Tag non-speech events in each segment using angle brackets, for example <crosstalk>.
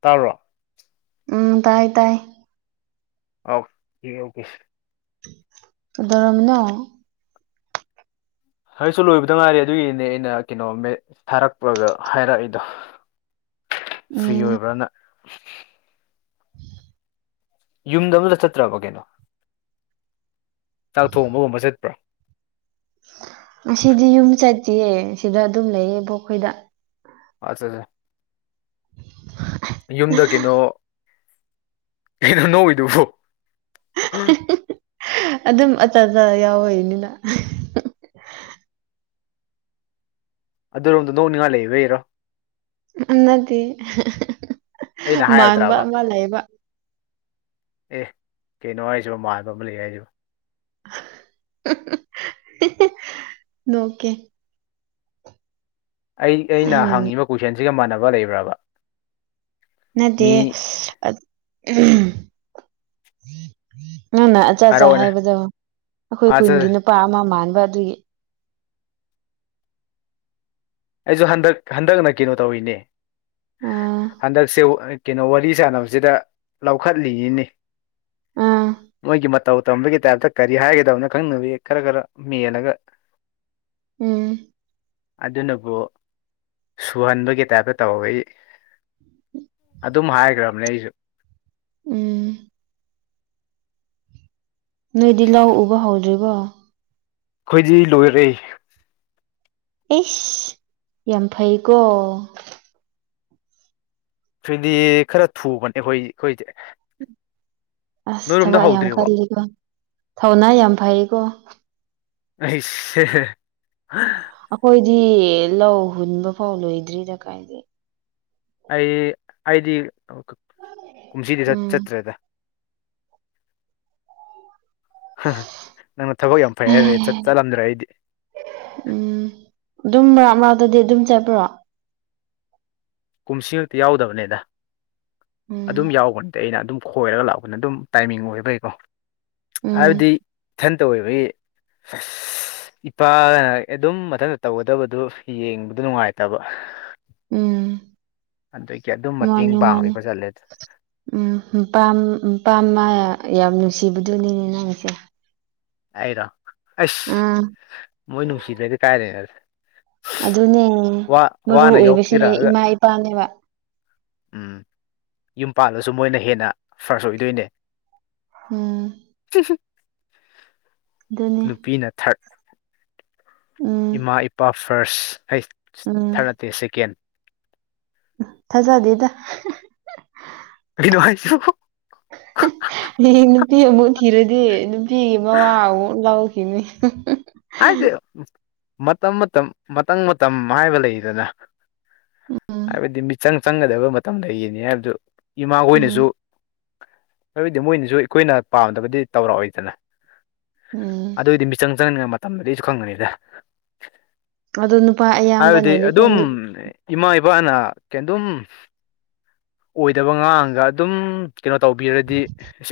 ꯇꯥꯕꯔꯣ ꯎꯝ ꯇꯥꯏ ꯇꯥꯏ ꯑꯣ ꯑꯣꯀꯦ ꯁ ꯗꯔꯃꯤꯅꯣ ꯍꯁꯨ ꯂꯣꯏꯕꯗ ꯉꯥꯏꯔꯦ ꯑꯗꯨꯒꯤꯅꯦ ꯑꯩꯅ ꯀꯩꯅꯣ ꯊꯥꯔꯛꯄꯒ ꯍꯥꯏꯔꯛꯏꯗꯣ ꯐ꯭ꯔꯤ ꯎꯝ ꯑꯣꯏꯕ꯭ꯔꯥꯅ ꯌꯨꯝꯗ ꯑꯃꯗ ꯆꯠꯇ꯭ꯔꯕ ꯀꯩꯅꯣ ꯆꯥꯛ ꯊꯣꯡꯕꯒꯨꯝꯕ ꯆꯠꯄ꯭ꯔꯣ ꯑꯁꯤꯗꯤ ꯌꯨꯝ ꯆꯠꯁꯤꯌꯦ ꯁꯤꯗ ꯑꯗꯨꯝ ꯂꯩꯌꯦꯕꯣꯈꯣꯏꯗ ꯑꯆꯥ ꯎ ꯌꯨꯝꯗ ꯀꯩꯅꯣ ꯀꯩꯅꯣ ꯅꯧꯋꯏꯗꯨꯕꯨ ꯑꯗꯨꯝ ꯑꯆꯥ ꯑꯆꯥ ꯌꯥꯎꯋꯅꯤꯅ ꯑꯗꯨꯔꯣꯝ ꯅꯣꯛ ꯅꯤꯡꯉꯥ ꯂꯩꯕꯩꯔꯣ ꯅꯗꯤ ꯑꯩꯅ ꯃꯥꯟꯕ ꯍꯥꯏꯔꯨꯗ꯭ꯔꯕ ꯑꯃ ꯂꯩꯕ ꯑꯦ ꯀꯩꯅꯣ ꯍꯥꯏꯁꯤꯕ ꯃꯥꯟꯕ ꯑꯃ ꯂꯩ ꯍꯥꯏꯁꯤꯕ ꯅꯣꯀꯦ ꯑꯩ ꯑꯩꯅ ꯍꯪꯉꯤꯕ ꯀꯣꯏꯁꯟꯁꯤꯒ ꯃꯥꯟꯅꯕ ꯂꯩꯕ꯭ꯔꯕ ꯅꯗꯤ ꯃꯤ ꯑꯗ ꯅꯪꯅ ꯑꯗꯨ ꯑꯆꯥꯆꯥ ꯍꯥꯏꯔꯛꯑꯣꯅꯦ ꯍꯥꯏꯕꯗꯣ ꯑꯩꯈꯣꯏ ꯑꯠꯆꯥ ꯈꯨꯟꯒꯤ ꯅꯨꯄꯥ ꯑꯃ ꯃꯥꯟꯕ ꯑꯗꯨꯒꯤ ꯑꯩꯁꯨ ꯍꯟꯗꯛ ꯍꯟꯗꯛꯅ ꯀꯩꯅꯣ ꯇꯧꯔꯤꯅꯦ ꯑꯥ ꯍꯟꯗꯛꯁꯦ ꯀꯩꯅꯣ ꯋꯥꯔꯤ ꯁꯥꯟꯅꯕꯁꯤꯗ ꯂꯧꯈꯠꯂꯤꯅꯤ ꯑꯥ ꯃꯣꯏꯒꯤ ꯇꯧ ꯇꯝꯕꯒꯤ ꯇꯥꯏꯞꯇ ꯀꯔꯤ ꯍꯥꯏꯒꯗꯕꯅꯣ ꯈꯪꯅꯕꯤ ꯈꯔ ꯈꯔ ꯃꯦꯜꯂꯒ ꯎꯝ ꯑꯗꯨꯅꯕꯨ ꯁꯨꯍꯟꯕꯒꯤ ꯇꯥꯏꯞꯇ ꯇꯧꯋꯦ ꯑꯩ ꯎ ꯑꯗꯨꯝ ꯍꯥꯏꯈ꯭ꯔꯕꯅꯦ ꯑꯩꯁꯨ ꯎꯝ ꯅꯣꯏꯗꯤ ꯂꯧ ꯎꯕ ꯍꯧꯗ꯭ꯔꯤꯕꯣ ꯑꯩꯈꯣꯏꯗꯤ ꯂꯣꯏꯔꯦ ꯑꯩꯁ ꯌꯥꯝ ꯐꯩꯀꯣ ꯁꯤꯗꯤ ꯈꯔ ꯊꯨꯕꯅꯦ ꯑꯩꯈꯣꯏ ꯑꯩꯈꯣꯏꯁꯦ ꯑꯁ ꯊꯕꯛ ꯌꯥꯝ ꯍꯧꯗ꯭ꯔꯤꯕꯣ ꯀꯜꯂꯤꯀꯣ ꯊꯧꯅꯥ ꯌꯥꯝ ꯐꯩꯀꯣ ꯑꯩꯁ ꯑꯩꯈꯣꯏꯗꯤ ꯂꯧ ꯍꯨꯟꯕ ꯐꯥꯎ ꯂꯣꯏꯗ꯭ꯔꯤꯗ ꯀꯥꯏꯗ ꯑꯩ ꯑꯩꯗꯤ ꯀꯨꯝꯁꯤꯗꯤ ꯎꯝ ꯆꯠꯇ꯭ꯔꯦꯗ ꯅꯪꯅ ꯊꯕꯛ ꯌꯥꯝ ꯐꯩ ꯍꯥꯏꯔꯦ ꯆꯠꯂꯝꯗ꯭ꯔꯦ ꯑꯩꯗꯤ ꯎꯝ ꯑꯗꯨꯝ ꯃꯔꯛ ꯃꯔꯛꯇꯗꯤ ꯑꯗꯨꯝ ꯆꯠꯄ꯭ꯔꯣ ꯀꯨꯝꯁꯤꯈꯛꯇꯤ ꯌꯥꯎꯗꯕꯅꯦꯗ ꯑꯗꯨꯝ ꯎꯝ ꯌꯥꯎꯕ ꯅꯠꯇꯦ ꯑꯩꯅ ꯑꯗꯨꯝ ꯈꯣꯏꯔꯒ ꯂꯥꯛꯄꯅ ꯑꯗꯨꯝ ꯇꯥꯏꯃꯤꯡ ꯑꯣꯏꯕꯩꯀꯣ ꯎꯝ ꯍꯥꯏꯕꯗꯤ ꯏꯊꯟꯇ ꯑꫭꯏꯕꯒꯤ ꯏꯄꯥ ꯑꯗꯨꯝ ꯃꯊꯟꯇ ꯇꯧꯒꯗꯕꯗꯨ ꯌꯦꯡꯕꯗꯨ ꯅꯨꯡꯉꯥꯏꯇꯕ ꯎꯝ ꯑꯗꯨꯒꯤ ꯑꯗꯨꯝ ꯃꯇꯦꯡ ꯃꯥꯅꯤ ꯃꯥꯅꯤ ꯄꯥꯡꯕꯤꯕ ꯆꯠꯂꯦ ꯎꯝ ꯄꯝ ꯄꯥꯝꯃ ꯌꯥꯝ ꯅꯨꯡꯁꯤꯕꯗꯨꯅꯤꯅꯦ ꯅꯪꯁꯦ ꯑꯩꯔꯣ ꯑꯁ ꯎꯝ ꯃꯣꯏ ꯅꯨꯡꯁꯤꯗꯔꯗꯤ ꯀꯥꯏꯗꯩꯅꫭꯗ ꯑꯗꯨꯅꯦ ꯃꯔꯨ ꯑꯣꯏꯕꯁꯦ ꯌꯣꯛꯄꯤꯔꯛꯑꯒ ꯏꯃꯥ ꯏꯄꯥꯅꯦꯕ ꯎꯝ ꯌꯨꯝ ꯄꯥꯜꯂꯁꯨ ꯃꯣꯏꯅ ꯍꯦꯟꯅ ꯐ꯭ꯔꯁ ꯑꯣꯏꯗꯣꯏꯅꯦ ꯎꯝ ꯑꯗꯨꯅꯦ ꯅꯨꯄꯤꯅ ꯊꯔꯠ ꯎꯝ ꯏꯃꯥ ꯏꯄꯥ ꯐꯥꯔꯁ ꯑꯩ ꯎꯝ ꯊꯥꯔꯠ ꯅꯠꯇꯦ ꯁꯦꯀꯦꯟ ꯊꯥꯖꯗꯦꯗ ꯀꯩꯅꫭ ꯍꯥꯏꯁꯨ ꯑꯣ <unintelligible> ꯍꯌꯦꯡ ꯅꯨꯄꯤ ꯑꯃꯨꯛ ꯊꯤꯔꯗꯤ ꯅꯨꯄꯤꯒꯤ ꯃꯋꯥ ꯑꯃꯨꯛ ꯂꯧꯈꯤꯅꯤ ꯍꯥꯏꯗꯤ ꯃꯇꯝ ꯃꯇꯝ ꯃꯇꯝ ꯃꯇꯝ ꯍꯥꯏꯕ ꯂꯩꯗꯅ ꯎꯝ ꯍꯥꯏꯕꯗꯤ ꯃꯤꯆꯪ ꯆꯪꯒꯗꯕ ꯃꯇꯝꯗ ꯌꯦꯅꯤ ꯍꯥꯏꯕꯗꯨ ꯏꯃꯥꯈꯣꯏꯅꯁꯨ ꯎꯝ ꯑꯗꯨꯗꯤ ꯃꯣꯏꯅꯁꯨ ꯑꯩꯈꯣꯏꯅ ꯄꯥꯝꯗꯕꯗꯤ ꯇꯧꯔꯛꯑꯣꯏꯗꯅ ꯎꯝ ꯑꯗꯨꯏꯗꯤ ꯃꯤꯆꯪ ꯆꯪꯅꯤꯉꯥꯏ ꯃꯇꯝꯗꯨꯗꯤ ꯑꯩꯁꯨ ꯈꯪꯒꯅꯤꯗ ꯑꯗꯣ ꯅꯨꯄꯥ ꯍꯥꯏꯕꯗꯤ ꯑꯌꯥꯝꯕꯅꯗꯤꯀꯣ ꯑꯗꯨꯝ ꯏꯃꯥ ꯏꯄꯥꯅ ꯀꯩ ꯑꯗꯨꯝ ꯑꯣꯏꯗꯕ ꯉꯥꯡꯒ ꯑꯗꯨꯝ ꯀꯩꯅꯣ ꯇꯧꯕꯤꯔꯗꯤ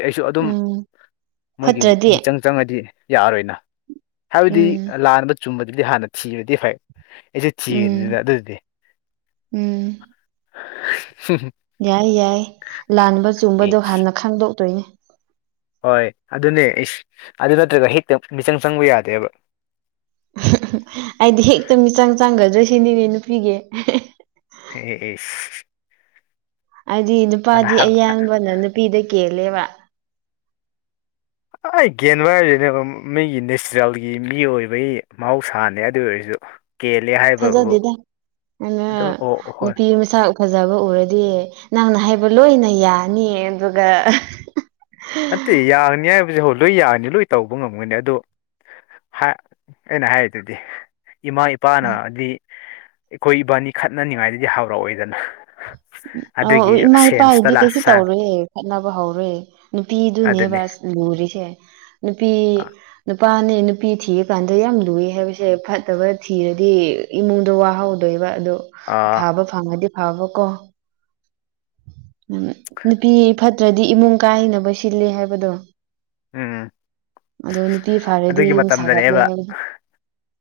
ꯑꯩꯁꯨ ꯑꯗꯨꯝ ꯎꯝ ꯃꯣꯏꯒꯤ ꯐꯠꯇ꯭ꯔꯗꯤ ꯃꯤꯆꯪ ꯆꯪꯉꯗꯤ ꯌꯥꯔꯣꯏꯅ ꯍꯥꯏꯕꯗꯤ ꯎꯝ ꯂꯥꯟꯕ ꯆꯨꯝꯕꯗꯨꯗꯤ ꯍꯥꯟꯅ ꯊꯤꯕꯗꯤ ꯐꯩ ꯑꯩꯁꯦ ꯊꯤꯈꯤꯕꯅꯤ ꯎꯝ ꯑꯗꯨꯅ ꯑꯗꯨꯗꯤ ꯎꯝ ꯁꯤꯔꯤ <unintelligible> ꯌꯥꯏ ꯌꯥꯏ ꯂꯥꯟꯕ ꯑꯦ ꯆꯨꯝꯕꯗꯣ ꯍꯥꯟꯅ ꯈꯥꯡꯗꯣꯛꯇꯣꯏꯅꯦ ꯍꯣꯏ ꯑꯗꯨꯅꯦ ꯏꯁ ꯑꯗꯨ ꯅꯠꯇ꯭ꯔꯒ ꯍꯦꯛꯇ ꯃꯤꯆꯪ ꯆꯪꯕ ꯌꯥꯗꯦꯕ ꯑꯩꯗꯤ ꯍꯦꯛꯇ ꯃꯤꯆꯪ ꯆꯥꯡꯒꯗ꯭ꯔ ꯁꯤꯅꯤꯅꯦ ꯅꯨꯄꯤꯒꯤ ꯏꯏꯁ ꯍꯥꯏꯗꯤ ꯅꯨꯄꯥꯗꯤ ꯑꯌꯥꯝꯕꯅ ꯅꯨꯄꯤꯗ ꯀꯦꯜꯂꯦꯕ ꯑꯩ ꯒꯦꯟꯕ ꯍꯥꯏꯖꯤꯅꯦ ꯑꯗꯨꯝ ꯃꯤꯒꯤ ꯅꯦꯆꯔꯦꯜꯒꯤ ꯃꯤ ꯑꯣꯏꯕꯒꯤ ꯃꯍꯧꯁꯥꯅꯦ ꯑꯗꯨ ꯑꯣꯏꯔꯁꯨ ꯀꯦꯜꯂꯦ ꯍꯥꯏꯕꯕꯨ ꯊꯥꯖꯗꯦꯗ ꯑꯩꯅ ꯑꯗꯨꯝ ꯑꯣ ꯍꯣꯏ ꯅꯨꯄꯤ ꯃꯁꯛ ꯐꯖꯕ ꯎꯔꯗꯤ ꯅꯪꯅ ꯍꯥꯏꯕ ꯂꯣꯏꯅ ꯌꯥꯅꯤ ꯑꯗꯨꯒ ꯅꯠꯇꯦ ꯌꯥꯅꯤ ꯍꯥꯏꯕꯖꯦ ꯍꯣꯏ ꯂꯣꯏ ꯌꯥꯒꯅꯤ ꯂꯣꯏ ꯇꯧꯕ ꯉꯝꯒꯅꯤ ꯑꯗꯣ ꯑꯩꯅ ꯍꯥꯏꯗꯨꯗꯤ ꯏꯃꯥ ꯏꯄꯥꯅꯗꯤ ꯑꯩꯈꯣꯏ ꯏꯕꯥꯅꯤ ꯈꯠꯅꯅꯤꯡꯉꯥꯏꯗꯗꯤ ꯍꯥꯎꯔꯛꯑꯣꯏꯗꯅ ꯑꯩ ꯏꯃꯥ ꯏꯄꯥ ꯏꯗꯤ ꯀꯩꯁꯨ ꯇꯧꯔꯦ ꯈꯠꯅꯕ ꯍꯧꯔꯨꯏ ꯅꯨꯄꯤꯗꯨꯅꯦꯕ ꯑꯗꯨꯅꯤ ꯑꯁ ꯂꯨꯔꯤꯁꯦ ꯅꯨꯄꯤ ꯑ ꯅꯨꯄꯥꯅꯦ ꯅꯨꯄꯤ ꯊꯤꯔꯀꯥꯟꯗ ꯌꯥꯝ ꯂꯨꯏ ꯍꯥꯏꯕꯁꯦ ꯐꯠꯇꯕ ꯊꯤꯔꯗꯤ ꯏꯃꯨꯡꯗ ꯋꯥꯍꯧ ꯑꯗꯨꯗꯣꯏꯕ ꯑꯗꯨꯗꯣ ꯑ ꯐꯥꯕ ꯐꯪꯉꯗꯤ ꯐꯥꯕꯀꯣ ꯎꯝ ꯅꯨꯄꯤ ꯐꯠꯇ꯭ꯔꯗꯤ ꯏꯃꯨꯡ ꯀꯥꯏꯅꯕ ꯁꯤꯜꯂꯤ ꯍꯥꯏꯕꯗꯣ ꯎꯝ ꯑꯗꯣ ꯅꯨꯄꯤ ꯐꯔꯗꯤ ꯑꯗꯨꯒꯤ ꯌꯨꯝ ꯁꯥꯒꯠꯂꯦ ꯃꯇꯝꯗꯅꯦꯕ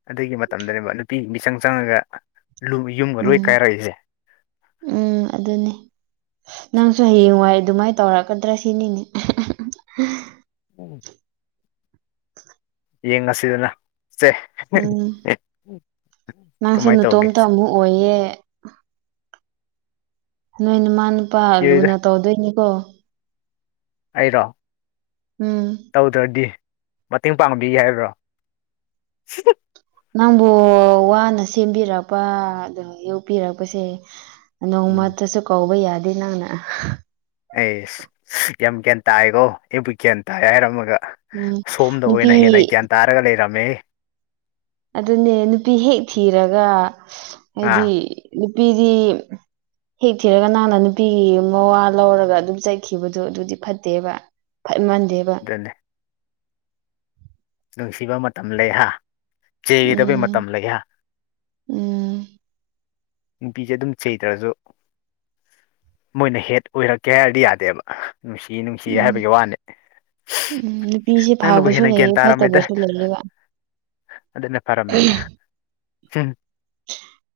ꯑꯗꯨꯒꯤ ꯃꯇꯝꯗꯅꯦꯕ ꯅꯨꯄꯤ ꯃꯤꯆꯪ ꯆꯪꯉꯒ ꯌꯨꯝꯒ ꯂꯣꯏ ꯎꯝ ꯀꯥꯏꯔꯛꯏꯁꯦ ꯎꯝ ꯑꯗꯨꯅꯦ ꯅꯪꯁꯨ ꯍꯌꯦꯡꯋꯥꯏ ꯑꯗꯨꯃꯥꯏꯅ ꯇꯧꯔꯛꯀꯗ꯭ꯔꯥ ꯁꯤꯅꯤꯅꯦ ꯌꯦꯡ ꯉꯁꯤꯗꯅ ꯁꯦ ꯎꯝ ꯅꯪꯁꯨ ꯀꯃꯥꯏꯅ ꯇꯧꯒꯦ ꯅꯇꯣꯝꯇ ꯑꯃꯨꯛ ꯑꯣꯏꯌꯦ ꯅꯣꯏ ꯅꯨꯃꯥ ꯅꯨꯄꯥ ꯌꯦꯗ ꯂꯨꯅ ꯇꯧꯗꯣꯏꯅꯤꯀꯣ ꯑꯩꯔꯣ ꯎꯝ ꯇꯧꯗ꯭ꯔꯗꯤ ꯃꯇꯦꯡ ꯄꯥꯡꯕꯤꯒ ꯍꯥꯏꯕ꯭ꯔꯣ ꯅꯪꯕꯨ ꯋꯥꯅ ꯁꯦꯝꯕꯤꯔꯛꯄ ꯑꯗꯨꯒ ꯌꯣꯛꯄꯤꯔꯛꯄꯁꯦ ꯎꯝ ꯅꯣꯡꯃꯇꯁꯨ ꯀꯧꯕ ꯌꯥꯗꯦ ꯅꯪꯅ ꯑꯩ ꯌꯥꯝ ꯒ꯭ꯌꯥꯟ ꯇꯥꯏꯥꯏꯀꯣ ꯑꯩꯕꯨ ꯒ꯭ꯌꯥꯟ ꯇꯥꯏ ꯍꯥꯏꯔꯝꯃꯒ ꯎꯝ ꯁꯣꯝꯗ ꯅꯨꯄꯤ ꯑꯣꯏꯅ ꯍꯦꯟꯅ ꯒ꯭ꯌꯥꯟ ꯇꯥꯔꯒ ꯂꯩꯔꯝꯃꯦ ꯑꯗꯨꯅꯦ ꯅꯨꯄꯤ ꯍꯦꯛ ꯊꯤꯔꯒ ꯑꯥ ꯍꯥꯏꯗꯤ ꯅꯨꯄꯤꯗꯤ ꯍꯦꯛ ꯊꯤꯔꯒ ꯅꯪꯅ ꯅꯨꯄꯤꯒꯤ ꯃꯋꯥ ꯂꯧꯔꯒ ꯑꯗꯨꯝ ꯆꯠꯈꯤꯕꯗꯣ ꯑꯗꯨꯗꯤ ꯐꯠꯇꯦꯕ ꯐꯃꯥꯟꯗꯦꯕ ꯦ ꯅꯨꯡꯁꯤꯕ ꯃꯇꯝ ꯂꯩꯍꯥ ꯆꯦꯒꯗꯕ ꯎꯝ ꯎꯝ ꯅꯨꯄꯤꯁꯦ ꯑꯗꯨꯝ ꯆꯩꯇ꯭ꯔꯁꯨ ꯃꯣꯏꯅ ꯍꯦꯠ ꯑꯣꯏꯔꯛꯀꯦ ꯍꯥꯏꯔꯗꯤ ꯌꯥꯗꯦꯕ ꯅꯨꯡꯁꯤ ꯅꯨꯡꯁꯤ ꯎꯝ ꯍꯥꯏꯕꯒꯤ ꯋꯥꯅꯤ ꯅꯪꯅꯕꯨ ꯍꯦꯟꯅ ꯒ꯭ꯌꯥꯟ ꯇꯧꯕꯁꯨ ꯂꯩ ꯋꯥ ꯑꯗꯨꯗꯟꯅ ꯄꯔꯝꯃꯦꯗꯝ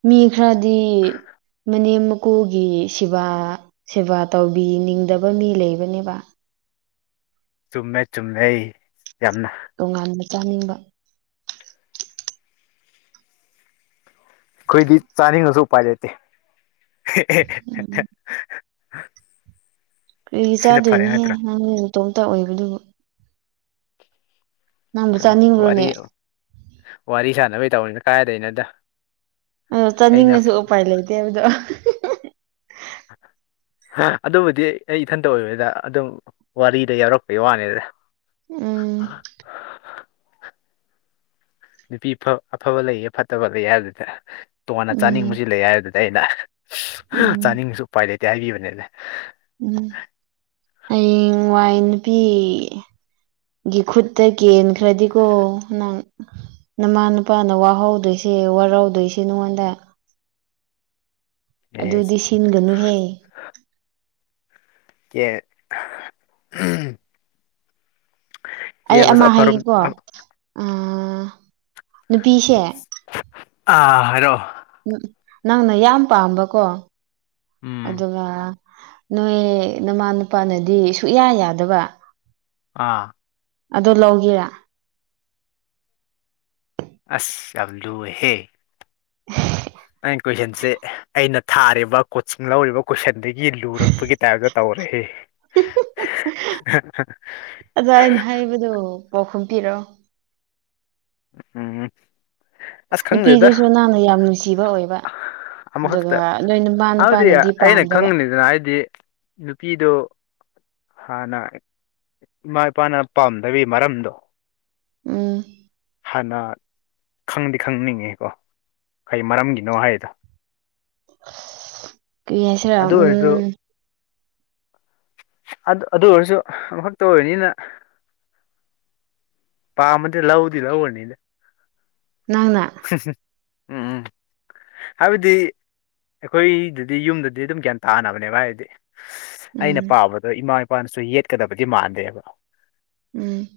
ꯃꯤ ꯈꯔꯗꯤ ꯃꯅꯦꯝ ꯀꯀꯨꯒꯤ ꯁꯦꯕꯥ ꯁꯦꯕꯥ ꯇꯧꯕꯤꯅꯤꯡꯗꯕ ꯃꯤ ꯂꯩꯕꯅꯦꯕ ꯆꯨꯝꯃꯦ ꯆꯨꯝꯃꯦ ꯑꯩ ꯌꯥꯝꯅ ꯇꯣꯉꯥꯟꯕ ꯆꯥꯅꯤꯡꯕ ꯑꯩꯈꯣꯏꯗꯤ ꯆꯥꯅꯤꯡꯉꯁꯨ ꯎꯄꯥꯏ ꯂꯩꯇꯦ ꯎꯝ ꯀꯩ ꯁꯤꯅ ꯐꯔꯦ ꯆꯥꯗꯣꯏꯅꯍꯦ ꯅꯠꯇ꯭ꯔꯥ ꯅꯪꯇꯣꯝꯇ ꯑꯣꯏꯕꯗꯨꯕꯨ ꯅꯪꯕꯨ ꯑꯣ ꯆꯥꯅꯤꯡꯈ꯭ꯔꯣꯅꯦ ꯋꯥꯔꯤ ꯋꯥꯔꯤ ꯁꯥꯟꯅꯕꯩ ꯇꯧꯔꯤꯅꯤꯅ ꯀꯥꯏꯗꯩꯅꯣꯗ ꯑꯗꯣ ꯑꯩꯅ ꯆꯥꯅꯤꯡꯉꯁꯨ ꯎꯄꯥꯏ ꯂꯩꯇꯦ ꯍꯥꯏꯕꯗꯣ ꯑꯗꯨꯕꯨꯗꯤ ꯑꯩ ꯏꯊꯟꯇ ꯑꯣꯏꯕꯅꯤꯗ ꯑꯗꯨꯝ ꯋꯥꯔꯤꯗ ꯌꯥꯎꯔꯛꯄꯩ ꯋꯥꯅꯤꯗ ꯎꯝ ꯅꯨꯄꯤ ꯑꯐꯕ ꯂꯩꯌꯦ ꯐꯠꯇꯕ ꯂꯩ ꯍꯥꯏꯕꯗꯨꯗ ꯇꯣꯉꯥꯟꯅ ꯎꯝ ꯆꯥꯅꯤꯡꯕꯕꯁꯤ ꯂꯩ ꯍꯥꯏꯕꯗꯨꯗꯤ ꯑꯩꯅ ꯑ ꯎꯝ ꯆꯥꯅꯤꯡꯉꯁꯨ ꯎꯄꯥꯏ ꯂꯩꯇꯦ ꯍꯥꯏꯈꯤꯕꯅꯦꯅꯦ ꯎꯝ ꯍꯌꯦꯡ ꯋꯥꯏ ꯅꯨꯄꯤ ꯒꯤ ꯈꯨꯠꯇ ꯀꯦꯟꯈ꯭ꯔꯗꯤꯀꯣ ꯅꯪ ꯅꯃꯥ ꯅꯨꯄꯥꯅ ꯋꯥꯍꯧꯗꯣꯏꯁꯦ ꯋꯥꯔꯧꯗꯣꯏꯁ ꯅꯉꯣꯟꯗ ꯑꯗꯨꯗꯤ ꯁꯤꯟꯒꯅꯨꯍꯦ ꯀ ꯎ ꯑꯩ ꯑꯃ ꯑꯐꯔꯣꯝ ꯍꯥꯏꯒꯦꯀꯣ ꯅꯨꯄꯤꯁꯦ ꯑꯥ ꯍꯥꯏꯔꯣ ꯅꯪꯅ ꯌꯥꯝ ꯄꯥꯝꯕꯀꯣ ꯎꯝ ꯑꯗꯨꯒ ꯅꯣꯏ ꯅꯃꯥ ꯅꯨꯨꯄꯥꯅꯗꯤ ꯁꯨꯌꯥ ꯌꯥꯗꯕ ꯑꯥ ꯑꯗꯨ ꯂꯧꯒꯦꯔ ꯑꯁ ꯑ ꯂꯣꯍꯦ ꯑꯩꯅ ꯀꯣꯏꯁꯟꯁꯦ ꯑꯩꯅ ꯊꯥꯔꯤꯕ ꯀꯣꯆꯤꯡ ꯂꯧꯔꯤꯕ ꯀꯣꯏꯁꯟꯗꯒꯤ ꯂꯨꯔꯛꯄꯒꯤ ꯇꯥꯏꯞꯇ ꯇꯧꯔꯦꯏꯦ ꯑꯗ ꯑꯩꯅ ꯍꯥꯏꯕꯗꯨ ꯄꯥꯎꯈꯨꯝ ꯄꯤꯔꯛꯣ ꯎꯝ ꯑꯁ ꯈꯪꯗꯦꯗ ꯅꯨꯄꯤꯗꯨꯁꯨ ꯅꯪꯅ ꯌꯥꯝ ꯅꯨꯡꯁꯤꯕ ꯑꯣꯏꯕ ꯑꯃꯈꯛꯇ ꯑꯗꯨꯒ ꯅꯣꯏ ꯅꯨꯄꯥ ꯑꯗꯨꯗꯤ ꯅꯨꯄꯥꯅꯗꯤ ꯑꯩꯅ ꯄꯥꯝꯗꯕ ꯈꯪꯉꯅꯤꯗꯅ ꯍꯥꯏꯗꯤ ꯅꯨꯄꯤꯗꯨꯣ ꯍꯥꯟꯅ ꯏꯃꯥ ꯏꯄꯥꯅ ꯄꯥꯝꯗꯕꯤ ꯃꯔꯝꯗꯣ ꯎꯝ ꯍꯥꯟꯅ ꯈꯪꯗꯤ ꯈꯪꯅꯤꯡꯉꯤꯀꯣ ꯀꯩ ꯃꯔꯝꯒꯤꯅꯣ ꯍꯥꯏꯗ <inaudible> ꯍꯥꯏꯁꯤꯔꯥ ꯑꯗꯨ ꯑꯣꯏꯔꯁꯨ ꯎꯝ ꯑꯗꯨ ꯑꯣꯏꯔꯁꯨ ꯑꯃꯈꯛꯇ ꯑꯣꯏꯅꯤꯅ ꯄꯥ ꯃꯦ ꯂꯧꯗꯤ ꯂꯧꯅꯤꯅꯦ ꯅꯪꯅ ꯎꯝ ꯎꯝ ꯍꯥꯏꯕꯗꯤ ꯑꯩꯈꯣꯏꯗꯗꯤ ꯌꯨꯝꯗꯗꯤ ꯑꯗꯨꯝ ꯒ꯭ꯌꯥꯟ ꯇꯥꯅꯕꯅꯦꯕ ꯍꯥꯏꯗꯤ ꯑꯩꯅ ꯎꯝ ꯄꯥꯕꯗꯣ ꯏꯃꯥ ꯏꯄꯥꯅꯁꯨ ꯌꯦꯠꯀꯗꯕꯗꯤ ꯃꯥꯟꯗꯦꯕ ꯎꯝ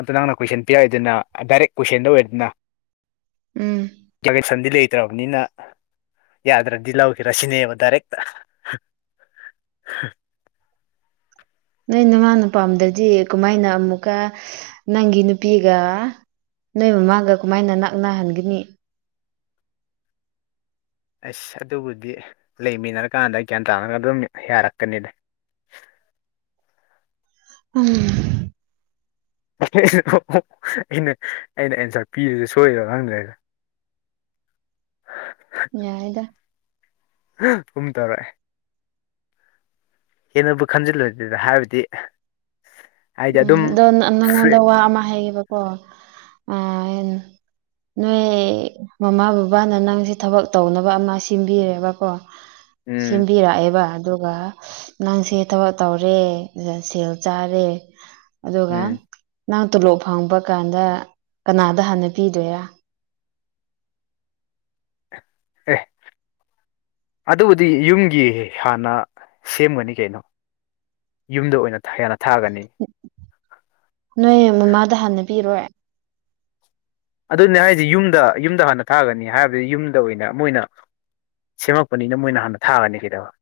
ꯑꯇ ꯅꯪꯅ ꯀꯣꯏꯁꯟ ꯄꯤꯛꯏꯗꯅ ꯗꯥꯏꯔꯦꯛ ꯀꯣꯏꯁꯟꯗ ꯑꯣꯏꯔꯦꯗꯅ ꯎꯝ ꯀꯀꯁꯟꯗꯤ ꯂꯩꯇ꯭ꯔꯕꯅꯤꯅ ꯌꯥꯗ꯭ꯔꯗꯤ ꯂꯧꯈꯤꯔ ꯁꯤꯅꯦꯕ ꯗꯥꯏꯔꯦꯛꯇ ꯅꯣꯏ ꯅꯃꯥ ꯅꯨꯄꯥꯝꯗꯗꯤ ꯀꯃꯥꯏꯅ ꯑꯃꯨꯛꯀ ꯅꯪꯒꯤ ꯅꯨꯄꯤꯒ ꯅꯣꯏ ꯃꯃꯥꯒ ꯀꯃꯥꯏꯅ ꯅꯅꯥꯛꯅꯍꯟꯒꯅꯤ ꯑꯁ ꯑꯗꯨꯕꯨꯗꯤ ꯂꯩꯃꯤꯟꯅꯔꯀꯥꯟꯗ ꯒ꯭ꯌꯥꯟ ꯇꯥꯅꯒ ꯑꯗꯨꯝ ꯌꯥꯔꯛꯀꯅꯤꯅꯦ ꯑꯝ ꯑꯣ ꯑꯩꯅ ꯑꯩꯅ ꯑꯦꯟꯁꯥꯔ ꯄꯤꯔꯁꯦ ꯁꯣꯏꯗ ꯈꯪꯗ꯭ꯔꯒ ꯍ ꯌꯥꯏꯗ ꯎꯨꯝ ꯇꯔꯦ ꯍꯦꯟꯅꯕꯨ ꯈꯟꯖꯤꯜꯂ ꯑꯗꯨꯗ ꯍꯥꯏꯕꯗꯤ ꯍꯥꯏꯗꯤ ꯎꯝ ꯑꯗꯨꯝ ꯑꯗꯣ ꯐ꯭ꯔꯤ ꯅꯪꯉꯣꯟꯗ ꯋꯥ ꯑꯃ ꯍꯥꯏꯌꯦꯕꯀꯣ ꯑ ꯅꯣꯏ ꯃꯃꯥ ꯕꯕꯥꯅ ꯅꯪꯁꯦ ꯊꯕꯛ ꯇꯧꯅꯕ ꯑꯃ ꯁꯤꯟꯕꯤꯔꯦꯕꯀꯣ <inaudible> ꯁꯦꯝꯕꯤꯔꯛꯑꯦꯕ ꯑꯗꯨꯒ ꯅꯪꯁꯦ ꯊꯕꯛ ꯇꯧꯔꯦ ꯁꯦꯜ ꯆꯥꯔꯦ ꯑꯗꯨꯒ ꯎꯝ ꯅꯪ ꯇꯣꯂꯣꯞ ꯐꯪꯕ ꯀꯥꯟꯗ ꯀꯅꯥꯗ ꯍꯥꯟꯅ ꯄꯤꯗꯣꯏꯔ ꯑꯦ ꯑꯗꯨꯕꯨꯗꯤ ꯌꯨꯝꯒꯤ ꯍꯥꯟꯅ ꯁꯦꯝꯒꯅꯤ ꯀꯩꯅꯣ ꯌꯨꯝꯗ ꯑꯣꯏꯅ ꯍꯅ ꯊꯥꯛꯒꯅꯤ ꯅꯣꯏ ꯃꯃꯥꯗ ꯍꯥꯟꯅ ꯄꯤꯔꯣꯏ ꯑꯗꯨꯅꯦ ꯍꯥꯏꯁꯤꯦ ꯌꯨꯝꯗ ꯌꯨꯝꯗ ꯍꯥꯟꯅ ꯊꯥꯒꯅꯤ ꯍꯥꯏꯕꯗꯤ ꯌꯨꯝꯗ ꯑꯣꯏꯅ ꯃꯣꯏ ꯑꯣꯏꯅ ꯁꯦꯝꯃꯛꯄꯅꯤꯅ ꯃꯣꯏꯅ ꯍꯥꯟꯅ ꯊꯥꯒꯅꯤ ꯀꯩꯗꯕ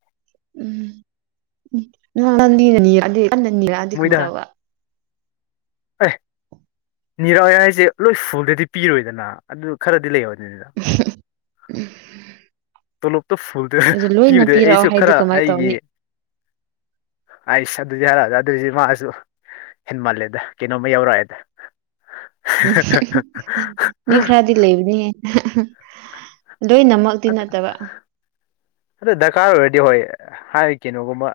ꯎꯝ ꯅꯅꯤ ꯃꯣꯏꯗ ꯑꯦ ꯅꯤꯔꯥ ꯍꯥꯏꯁꯦ ꯂꯣꯏ ꯐꯨꯜꯗꯗꯤ ꯄꯤꯔꯣꯏꯗꯅ ꯑꯗꯨ ꯈꯔꯗꯤ ꯂꯩꯍꯅꯤ ꯇꯣ ꯂꯇꯣ ꯐꯨꯜ ꯑꯗꯨ ꯂꯣꯏꯅ ꯄꯤꯕꯗꯨ ꯄꯤꯔꯛꯑꯣ ꯑꯩꯁꯨ ꯍꯥꯏꯗꯤ ꯈꯔ ꯀꯃꯥꯏꯅ ꯑꯩꯒꯤ ꯇꯧꯅꯤ ꯑꯥꯏꯁ ꯑꯗꯨꯗꯤ ꯍꯥꯏꯔ ꯑꯗꯨꯏꯁꯤ ꯃꯥꯁꯨ ꯍꯦꯟ ꯃꯥꯜꯂꯦꯗ ꯀꯩꯅꯣꯝꯃ ꯌꯧꯔꯛꯑꯦꯗ ꯎꯝ ꯃꯤ ꯈꯔꯗ ꯂꯩꯕꯅꯤ ꯂꯣꯏꯅꯃꯛꯇꯤ ꯅꯠꯇꯕ ꯑꯗꯣ ꯗꯔꯀꯥꯔ ꯑꯣꯏꯔꯗꯤ ꯍꯣꯏ ꯍꯥꯏ ꯀꯩꯅꯣꯒꯨꯝꯕ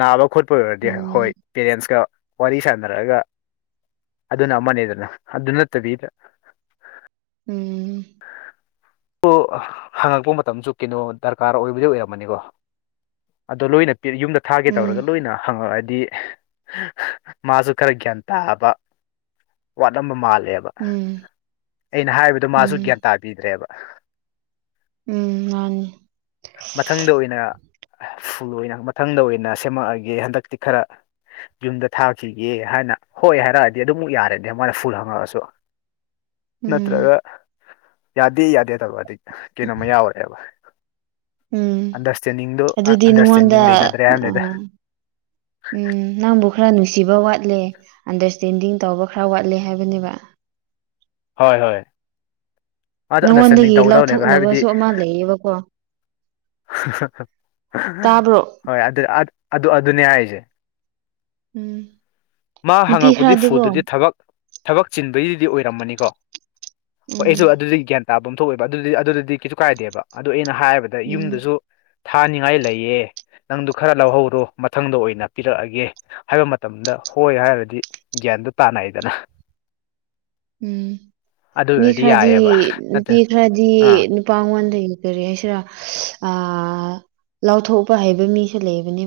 ꯅꯥꯕ ꯈꯣꯠꯄ ꯑꯣꯏꯔꯗꯤ ꯍꯣꯏ ꯎꯝ ꯄꯦꯔꯦꯟꯁꯀ ꯋꯥꯔꯤ ꯁꯥꯟꯅꯔꯛꯑꯒ ꯑꯗꯨꯅ ꯑꯃꯅꯦꯗꯅ ꯑꯗꯨ ꯅꯠꯇꯕꯤꯗ ꯎꯝ ꯑꯣ ꯍꯪꯉꯛꯄ ꯃꯇꯝꯁꯨ ꯀꯩꯅꯣ ꯗꯔꯀꯥꯔ ꯑꯣꯏꯕꯗꯤ ꯑꯣꯏꯔꯝꯃꯅꯤꯀꯣ ꯑꯗꯣ ꯂꯣꯏꯅ ꯌꯨꯝꯗ ꯊꯥꯒꯦ ꯇꯧꯔꯒ ꯎꯝ ꯂꯣꯏꯅ ꯍꯪꯉꯛꯑꯗꯤ ꯃꯥꯁꯨ ꯈꯔ ꯒ꯭ꯌꯥꯟ ꯇꯥꯕ ꯋꯥꯠꯝꯕ ꯃꯥꯜꯂꯦꯕ ꯎꯝ ꯑꯩꯅ ꯍꯥꯏꯕꯗꯣ ꯃꯥꯁꯨ ꯎꯝ ꯒ꯭ꯌꯥꯟ ꯇꯥꯕꯤꯗ꯭ꯔꯦꯕ ꯎꯝ ꯃꯥꯅꯤ ꯃꯊꯪꯗ ꯑꯣꯏꯅ ꯐꯨꯜ ꯑꯣꯏꯅ ꯃꯊꯪꯗ ꯑꯣꯏꯅ ꯁꯦꯝꯃꯛꯑꯒꯦ ꯍꯟꯗꯛꯇꯤ ꯈꯔ ꯌꯨꯝꯗ ꯊꯥꯈꯤꯒꯦ ꯍꯥꯏꯅ ꯍꯣꯏ ꯍꯥꯏꯔꯛꯑꯗꯤ ꯑꯗꯨꯝꯃꯨꯛ ꯌꯥꯔꯗꯤ ꯃꯣꯏꯗ ꯐꯨꯜ ꯍꯪꯉꯛꯑꯁꯨ ꯎꯝ ꯅꯠꯇ꯭ꯔꯒ ꯌꯥꯗꯦ ꯌꯥꯗꯦ ꯇꯔꯗꯤ ꯀꯩꯅꯣꯝꯃ ꯌꯥꯎꯔꯦꯕ ꯎꯝ ꯑꯟꯗꯔꯁꯇꯦꯟꯗꯤꯡꯗꯨꯣ ꯑꯗꯨꯗꯤ ꯅꯉꯣꯟꯗ ꯑꯟꯗꯔꯁꯇꯦꯟꯗꯤꯡ ꯂꯩꯅꯗ꯭ꯔꯦ ꯑ ꯍꯥꯏꯔꯝꯗꯥꯏꯗ ꯎꯝ ꯅꯪꯕꯨ ꯈꯔ ꯅꯨꯡꯁꯤꯕ ꯋꯥꯠꯂꯦ ꯑꯟꯗꯔꯁꯇꯦꯟꯗꯤꯡ ꯇꯧꯕ ꯈꯔ ꯋꯥꯠꯂꯦ ꯍꯥꯏꯕꯅꯦꯕ ꯍꯣꯏ ꯍꯣꯏ ꯑꯗ ꯑꯟꯗꯔꯁꯇꯦꯟꯗꯤꯡ ꯅꯪꯉꯣꯟꯗꯒꯤ ꯇꯧꯒꯗꯕꯅꯦꯕ ꯍꯥꯏꯕꯗꯤ ꯂꯧꯊꯣꯛꯅꯕꯁꯨ ꯑꯃ ꯂꯩꯌꯦꯕꯀꯣ ꯇꯥꯕ꯭ꯔꯣ ꯍꯣꯏ ꯑꯗꯨ ꯑꯗꯨ ꯑꯗꯨꯅꯦ ꯍꯥꯏꯁꯦ ꯎꯝ ꯃꯥ ꯅꯨꯄꯤ ꯍꯪꯉꯛꯄꯗꯤ ꯈꯔꯗꯤꯀꯣ ꯐꯨꯗꯨꯗꯤ ꯊꯕꯛ ꯊꯕꯛ ꯆꯤꯟꯕꯒꯤꯗꯨꯗꯤ ꯑꯣꯏꯔꯝꯃꯅꯤꯀꯣ ꯍꯣꯏ ꯎꯝ ꯑꯩꯁꯨ ꯑꯗꯨꯗꯤ ꯒ꯭ꯌꯥꯟ ꯇꯥꯕ ꯄꯝ ꯊꯣꯛꯑꯦꯕ ꯑꯗꯨꯗꯤ ꯑꯗꯨꯗꯗꯤ ꯀꯩꯁꯨ ꯀꯥꯏꯗꯦꯕ ꯑꯗꯨ ꯑꯩꯅ ꯍꯥꯏꯔꯕꯗ ꯑꯗ ꯎꯝ ꯌꯨꯝꯗꯁꯨ ꯊꯥꯅꯤꯡꯉꯥꯏ ꯂꯩꯌꯦ ꯅꯪꯗꯨ ꯈꯔ ꯂꯧꯍꯧꯔꯣ ꯃꯊꯪꯗ ꯑꯣꯏꯅ ꯄꯤꯔꯛꯑꯒꯦ ꯍꯥꯏꯕ ꯃꯇꯝꯗ ꯍꯣꯏ ꯍꯥꯏꯔꯗꯤ ꯒ꯭ꯌꯥꯟꯗ ꯇꯥꯅꯩꯗꯅ ꯎꯝ ꯑꯗꯨ ꯃꯤ ꯑꯣꯏꯔꯗꯤ ꯈꯔꯗꯤ ꯌꯥꯏꯑꯕ ꯅꯨꯄꯤ ꯅꯠꯇ꯭ꯔ ꯈꯔꯗꯤ ꯑꯥ ꯃꯄꯥꯡꯒꯣꯟꯗꯒꯤ ꯀꯔꯤ ꯍꯥꯏꯁꯤꯔꯥ ꯑ ꯂꯥꯎꯊꯣꯛꯄ ꯍꯩꯕ ꯃꯤꯁꯨ ꯂꯩꯕꯅꯦꯕ